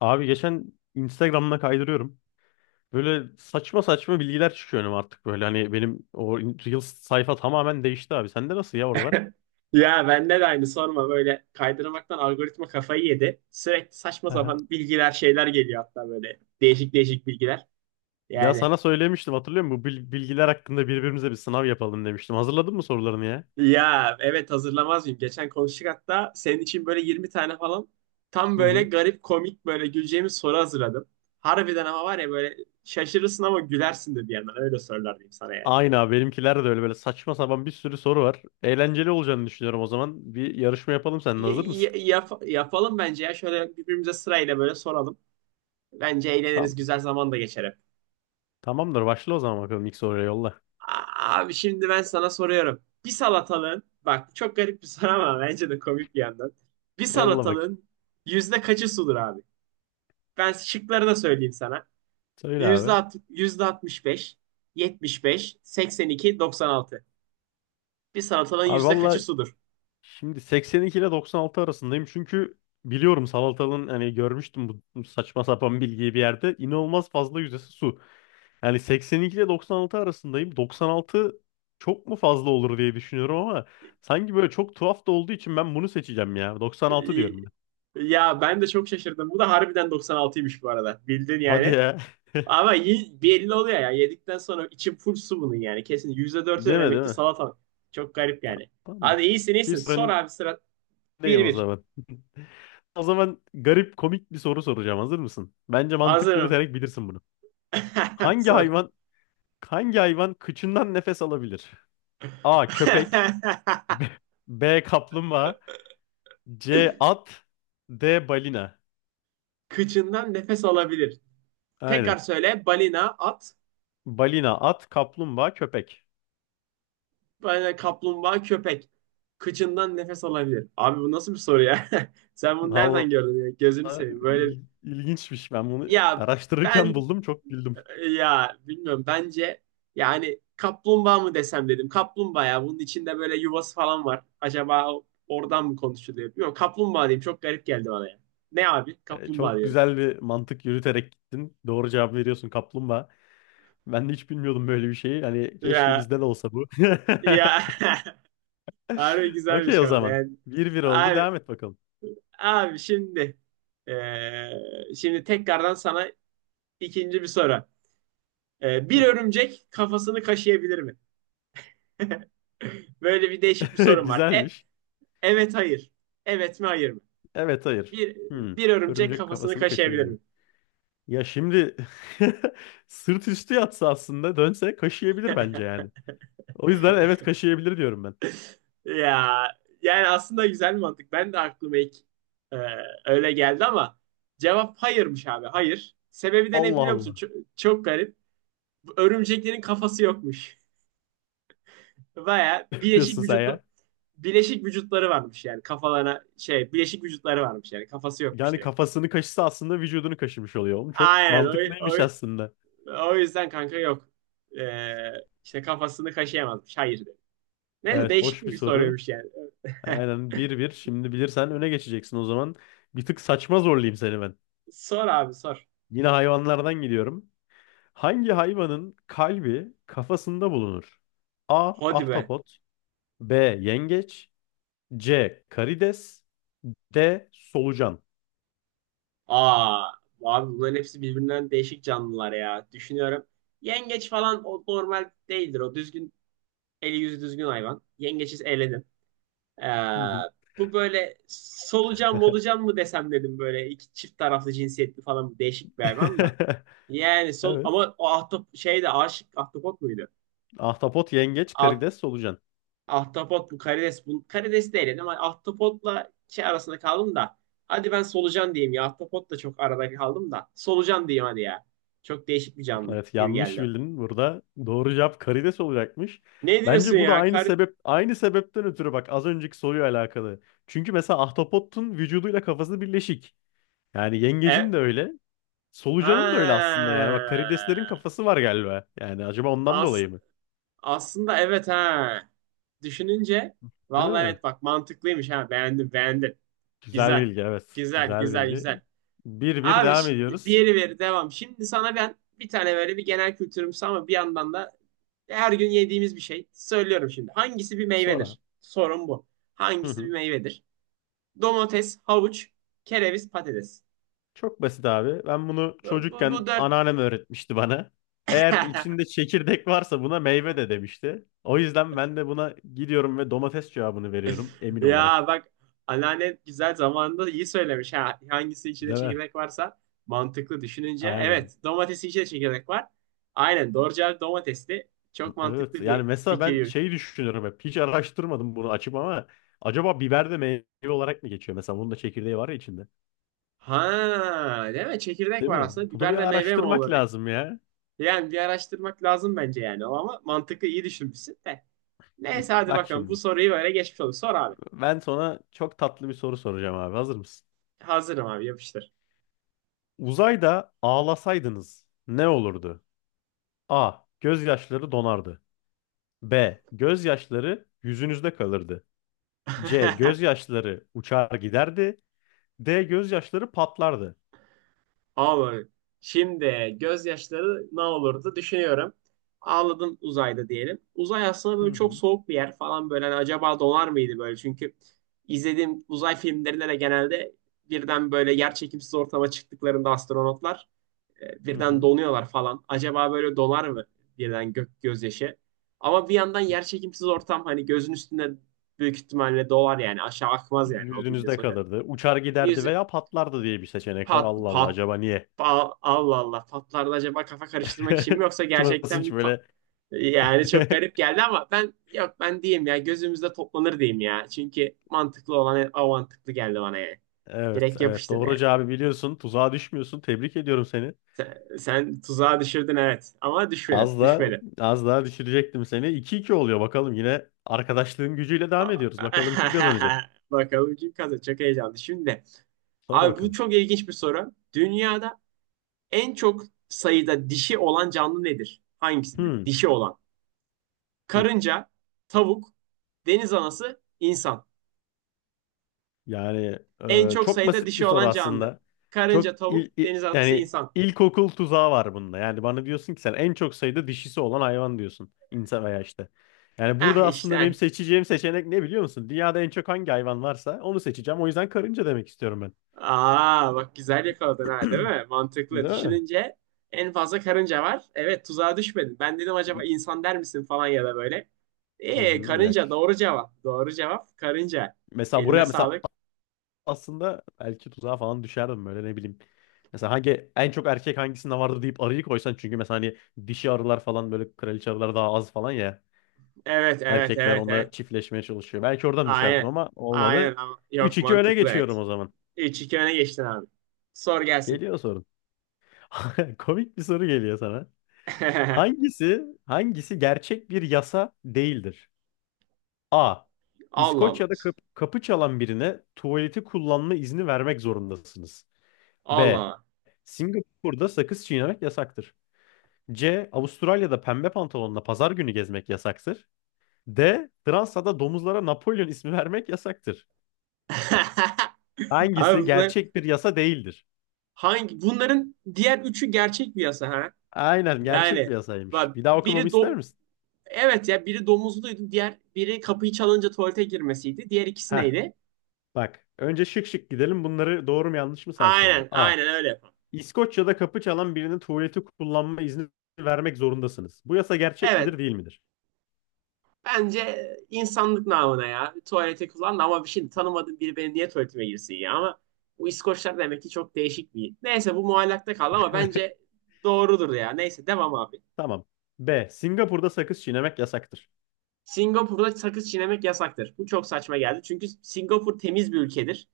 Abi geçen Instagram'ına kaydırıyorum. Böyle saçma saçma bilgiler çıkıyor önüme artık böyle. Hani benim o Reels sayfa tamamen değişti abi. Sende nasıl ya oralar? Ya bende de aynı sorma böyle kaydırmaktan algoritma kafayı yedi. Sürekli saçma Aha. sapan bilgiler şeyler geliyor hatta böyle değişik değişik bilgiler. Ya Yani. sana söylemiştim hatırlıyor musun? Bu bilgiler hakkında birbirimize bir sınav yapalım demiştim. Hazırladın mı sorularını ya? Ya evet, hazırlamaz mıyım? Geçen konuştuk hatta senin için böyle 20 tane falan, tam Hı böyle hı. garip komik böyle güleceğimiz soru hazırladım. Harbiden ama var ya, böyle şaşırırsın ama gülersin de bir yandan, öyle sorular diyeyim sana yani. Aynı abi benimkiler de öyle böyle saçma sapan bir sürü soru var. Eğlenceli olacağını düşünüyorum o zaman. Bir yarışma yapalım seninle, Y- hazır mısın? y- yap- yapalım bence ya, şöyle birbirimize sırayla böyle soralım. Bence eğleniriz, güzel Tamamdır. zaman da geçer hep. Tamamdır, başla o zaman bakalım, ilk soruya yolla. Abi şimdi ben sana soruyorum. Bir salatalığın, bak çok garip bir soru ama bence de komik bir yandan. Bir Yolla bakayım. salatalığın yüzde kaçı sudur abi? Ben şıkları da söyleyeyim sana. Söyle Yüzde, abi. %65, %75, %82, %96. Bir salatalığın Abi yüzde kaçı valla, sudur? şimdi 82 ile 96 arasındayım çünkü biliyorum salatalığın, hani görmüştüm bu saçma sapan bilgiyi bir yerde. İnanılmaz fazla yüzdesi su. Yani 82 ile 96 arasındayım. 96 çok mu fazla olur diye düşünüyorum ama sanki böyle çok tuhaf da olduğu için ben bunu seçeceğim ya. 96 Ee, diyorum ben. Ya ben de çok şaşırdım. Bu da harbiden %96'ymış bu arada. Bildin Hadi yani. ya. Ama belli oluyor ya. Yedikten sonra içim full su bunun yani. Kesin. %4'ü Değil de mi, değil demek ki mi? salatalık. Çok garip yani. Hadi, Tamamdır. iyisin Bir iyisin. Sor sorun, abi, sıra. öndeyim Bir o bir. zaman. O zaman garip komik bir soru soracağım. Hazır mısın? Bence mantık Hazırım. yürüterek bilirsin bunu. Hangi Sor. hayvan Hangi hayvan kıçından nefes alabilir? A. Köpek. B. Kaplumbağa. C. At. D. Balina. Kıçından nefes alabilir. Aynen. Tekrar söyle. Balina, at, Balina, at, kaplumbağa, köpek. balina, kaplumbağa, köpek. Kıçından nefes alabilir. Abi bu nasıl bir soru ya? Sen bunu Vallahi, nereden gördün ya? Gözünü seveyim. Böyle. ilginçmiş. Ben bunu Ya araştırırken ben buldum. Çok güldüm. Ya, bilmiyorum, bence yani kaplumbağa mı desem dedim. Kaplumbağa, ya bunun içinde böyle yuvası falan var. Acaba oradan mı konuşuluyor? Yok, kaplumbağa diyeyim, çok garip geldi bana ya. Ne abi? Kaplumbağa Çok diyorum. güzel bir mantık yürüterek gittin. Doğru cevap veriyorsun, kaplumbağa. Ben de hiç bilmiyordum böyle bir şeyi. Hani keşke Ya, bizde de olsa bu. ya, harbi Okey güzelmiş o ama zaman. ben. Bir bir oldu. abi Devam et bakalım. abi şimdi, tekrardan sana ikinci bir soru. Bir Hı. örümcek kafasını kaşıyabilir mi? Böyle bir değişik bir sorum var. Güzelmiş. Evet hayır. Evet mi hayır mı? Evet, hayır. Bir, Hmm. bir örümcek Örümcek kafasını kafasını kaşıyabilir mi? kaşıyabilirim. Ya şimdi sırt üstü yatsa aslında dönse kaşıyabilir bence yani. O yüzden evet, kaşıyabilir diyorum ben. Ya yani aslında güzel mantık. Ben de aklıma ilk e, öyle geldi ama cevap hayırmış abi. Hayır. Sebebi de ne Allah biliyor musun? Allah. Çok, çok garip. Bu örümceklerin kafası yokmuş. Baya Ne yapıyorsun sen ya? bileşik vücutları varmış, yani kafalarına şey, bileşik vücutları varmış yani, kafası yokmuş Yani direkt. kafasını kaşısa aslında vücudunu kaşımış oluyor. Oğlum çok Aynen, o, mantıklıymış aslında. o yüzden kanka, yok. E, işte kafasını kaşıyamazmış. Hayır dedi. Neyse, Evet, değişik hoş bir bir soru. soruymuş yani. Aynen, bir bir. Şimdi bilirsen öne geçeceksin o zaman. Bir tık saçma zorlayayım seni ben. Sor abi, sor. Yine hayvanlardan gidiyorum. Hangi hayvanın kalbi kafasında bulunur? A. Hadi be. Ahtapot. B. Yengeç. C. Karides. D. Solucan. Aa, abi bunların hepsi birbirinden değişik canlılar ya. Düşünüyorum. Yengeç falan o normal değildir. O düzgün, eli yüzü düzgün hayvan. Yengeçiz eledim. Ee, Hı hı. Bu böyle solucan molucan mı desem dedim, böyle iki çift taraflı cinsiyetli falan değişik bir hayvan da. Yani Evet. ama o şey de, aşık ahtapot muydu? Ahtapot, yengeç, karides, solucan. Ahtapot mu, karides, bu karides değil, ama ahtapotla şey arasında kaldım da. Hadi ben solucan diyeyim ya. Ahtapot da, çok arada kaldım da. Solucan diyeyim hadi ya. Çok değişik bir canlı Evet, gibi yanlış geldi. bildin. Burada doğru cevap karides olacakmış. Ne diyorsun Bence bu da ya? aynı Kar sebep, aynı sebepten ötürü, bak az önceki soruyla alakalı. Çünkü mesela ahtapotun vücuduyla kafası birleşik. Yani yengecin e de öyle. Solucanın da öyle aslında yani. Bak karideslerin Ha. kafası var galiba. Yani acaba ondan As dolayı mı? aslında evet, ha. Düşününce, Değil vallahi mi? evet, bak mantıklıymış ha. Beğendim, beğendim. Güzel Güzel. bilgi, evet. Güzel, Güzel güzel, bilgi. güzel. Bir bir Abi, devam ediyoruz. diğeri veri devam. Şimdi sana ben bir tane böyle bir genel kültürümsü ama bir yandan da her gün yediğimiz bir şey söylüyorum şimdi. Hangisi bir Sonra. meyvedir? Sorun bu. Hı Hangisi hı. bir meyvedir? Domates, havuç, kereviz, patates. Çok basit abi. Ben bunu Bu çocukken dört. anneannem öğretmişti bana. Eğer içinde çekirdek varsa buna meyve de demişti. O yüzden ben de buna gidiyorum ve domates cevabını veriyorum emin Ya olarak. bak, anneanne güzel zamanında iyi söylemiş. Ha, hangisi içinde Değil mi? çekirdek varsa, mantıklı düşününce. Aynen. Evet, domatesin içinde çekirdek var. Aynen, doğru cevap domatesli. Çok Evet. mantıklı Yani bir mesela ben fikir. şeyi düşünüyorum hep. Hiç araştırmadım bunu açıp ama acaba biber de meyve olarak mı geçiyor? Mesela bunun da çekirdeği var ya içinde. Ha, değil mi? Çekirdek Değil var mi? aslında. Bunu bir Biber de meyve mi araştırmak olur diye. lazım ya. Yani bir araştırmak lazım bence yani. Ama mantıklı, iyi düşünmüşsün de. Neyse hadi Bak bakalım. Bu şimdi. soruyu böyle geçmiş olduk. Sor abi. Ben sana çok tatlı bir soru soracağım abi. Hazır mısın? Hazırım abi, yapıştır. Uzayda ağlasaydınız ne olurdu? A. Gözyaşları donardı. B. Gözyaşları yüzünüzde kalırdı. C. Gözyaşları uçar giderdi. D. Gözyaşları patlardı. Abi şimdi gözyaşları ne olurdu düşünüyorum. Ağladım uzayda diyelim. Uzay aslında böyle Hı çok hı. soğuk bir yer falan böyle. Hani acaba donar mıydı böyle? Çünkü izlediğim uzay filmlerinde de genelde birden böyle, yer çekimsiz ortama çıktıklarında astronotlar, Hı birden hı. donuyorlar falan. Acaba böyle donar mı birden gök gözyaşı? Ama bir yandan yer çekimsiz ortam, hani gözün üstünde büyük ihtimalle dolar yani, aşağı akmaz yani o, bildiğin Yüzünüzde sonuçta. kalırdı. Uçar giderdi Yüzü veya patlardı diye bir seçenek var. pat Allah Allah, pat acaba niye? pa- Allah Allah, patlarda acaba kafa karıştırmak için mi, yoksa Uçmasın gerçekten hiç bir böyle. yani çok garip geldi, ama ben, yok, ben diyeyim ya gözümüzde toplanır diyeyim ya. Çünkü mantıklı olan o, mantıklı geldi bana yani. Evet, Direkt evet. yapıştır Doğru yani. cevabı biliyorsun. Tuzağa düşmüyorsun. Tebrik ediyorum seni. Sen tuzağa düşürdün evet, ama düşmedim, Az daha düşmedim. az daha düşürecektim seni. İki iki oluyor bakalım. Yine arkadaşlığın gücüyle devam ediyoruz. Bakalım kim kazanacak? Bakalım kim kazanacak. Heyecanlı. Şimdi Sor abi, bu bakalım. çok ilginç bir soru. Dünyada en çok sayıda dişi olan canlı nedir? Hangisidir? Hmm. Dişi olan. Hmm. Karınca, tavuk, deniz anası, insan. Yani En çok çok sayıda basit bir dişi soru olan canlı. aslında. Karınca, Çok tavuk, il, il- deniz anası, yani insan. ilkokul tuzağı var bunda. Yani bana diyorsun ki sen en çok sayıda dişisi olan hayvan diyorsun. İnsan veya işte. Yani Ah burada aslında benim işte. seçeceğim seçenek ne biliyor musun? Dünyada en çok hangi hayvan varsa onu seçeceğim. O yüzden karınca demek istiyorum ben. Aa, bak güzel yakaladın ha, değil mi? Mantıklı. Değil mi? Düşününce en fazla karınca var. Evet, tuzağa düşmedin. Ben dedim acaba insan der misin falan ya da böyle. Hı hı, yok. Karınca, doğru cevap. Doğru cevap karınca. Mesela Eline buraya mesela sağlık. aslında belki tuzağa falan düşerdim böyle, ne bileyim. Mesela hangi en çok erkek hangisinde vardı deyip arıyı koysan çünkü mesela hani dişi arılar falan böyle kraliçe arılar daha az falan ya. Evet, evet, Erkekler evet, evet. onunla çiftleşmeye çalışıyor. Belki oradan düşerdim Aynen. ama Aynen, olmadı. ama Üç yok, iki öne mantıklı geçiyorum evet. o zaman. 3-2 öne geçtin abi. Sor gelsin. Geliyor sorun. Komik bir soru geliyor sana. Hangisi gerçek bir yasa değildir? A. Allah Allah. İskoçya'da kapı çalan birine tuvaleti kullanma izni vermek zorundasınız. Allah B. Allah. Singapur'da sakız çiğnemek yasaktır. C. Avustralya'da pembe pantolonla pazar günü gezmek yasaktır. D. Fransa'da domuzlara Napolyon ismi vermek yasaktır. Abi, Hangisi gerçek bir yasa değildir? hangi bunların diğer üçü gerçek bir yasa ha? Aynen, gerçek bir Yani yasaymış. bak, Bir daha okumamı biri ister misin? evet ya, biri domuzluydu, diğer biri kapıyı çalınca tuvalete girmesiydi. Diğer ikisi Heh, neydi? bak. Önce şık şık gidelim. Bunları doğru mu yanlış mı sen söyle. Aynen, A. aynen, öyle yapalım. İskoçya'da kapı çalan birinin tuvaleti kullanma izni vermek zorundasınız. Bu yasa gerçek Evet, midir değil midir? bence insanlık namına ya, tuvalete kullandı ama, bir şey tanımadığım biri benim niye tuvaletime girsin ya, ama bu İskoçlar demek ki çok değişik bir. Neyse, bu muallakta kaldı ama bence doğrudur ya. Neyse, devam abi. Tamam. B. Singapur'da sakız çiğnemek yasaktır. Singapur'da sakız çiğnemek yasaktır. Bu çok saçma geldi. Çünkü Singapur temiz bir ülkedir.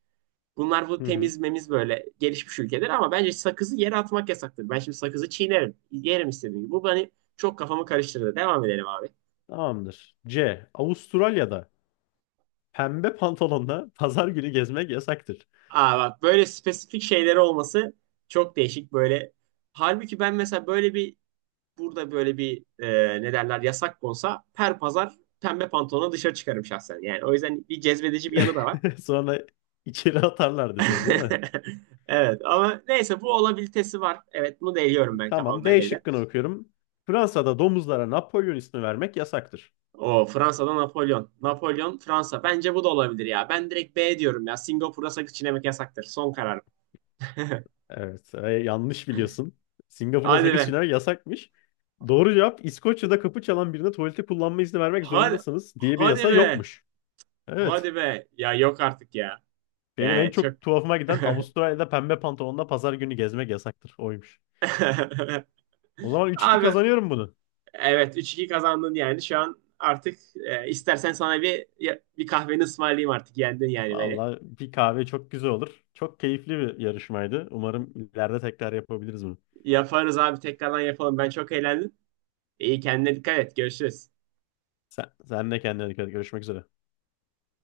Bunlar bu Hı hı. temiz memiz böyle gelişmiş ülkeler, ama bence sakızı yere atmak yasaktır. Ben şimdi sakızı çiğnerim. Yerim istediğim gibi. Bu beni çok, kafamı karıştırdı. Devam edelim abi. Tamamdır. C. Avustralya'da pembe pantolonla pazar günü gezmek yasaktır. Aa bak, böyle spesifik şeyleri olması çok değişik böyle. Halbuki ben mesela böyle bir, burada böyle bir, ne derler, yasak konsa her pazar pembe pantolonla dışarı çıkarım şahsen. Yani o yüzden bir cezbedici bir yanı da var. Sonra içeri atarlardı seni değil mi? Evet ama neyse, bu olabilitesi var. Evet, bunu da eliyorum ben Tamam. kafamdan, D elden. şıkkını okuyorum. Fransa'da domuzlara Napolyon ismi vermek yasaktır. O Fransa'da Napolyon. Napolyon Fransa. Bence bu da olabilir ya. Ben direkt B diyorum ya. Singapur'a sakız çiğnemek yasaktır. Son karar. Evet. Yanlış biliyorsun. Singapur'da Hadi sakız be. çiğnemek yasakmış. Doğru cevap, İskoçya'da kapı çalan birine tuvalete kullanma izni vermek Hadi, zorundasınız diye bir hadi yasa be. yokmuş. Evet. Hadi be. Ya yok artık ya. Benim en Yani çok... çok tuhafıma giden Avustralya'da pembe pantolonla pazar günü gezmek yasaktır. Oymuş. O zaman üç iki Abi, kazanıyorum bunu. evet, 3-2 kazandın yani. Şu an artık, istersen sana bir, bir kahveni ısmarlayayım artık. Yendin yani beni. Vallahi bir kahve çok güzel olur. Çok keyifli bir yarışmaydı. Umarım ileride tekrar yapabiliriz bunu. Yaparız abi, tekrardan yapalım. Ben çok eğlendim. İyi, kendine dikkat et. Görüşürüz. Sen de kendine dikkat et. Görüşmek üzere.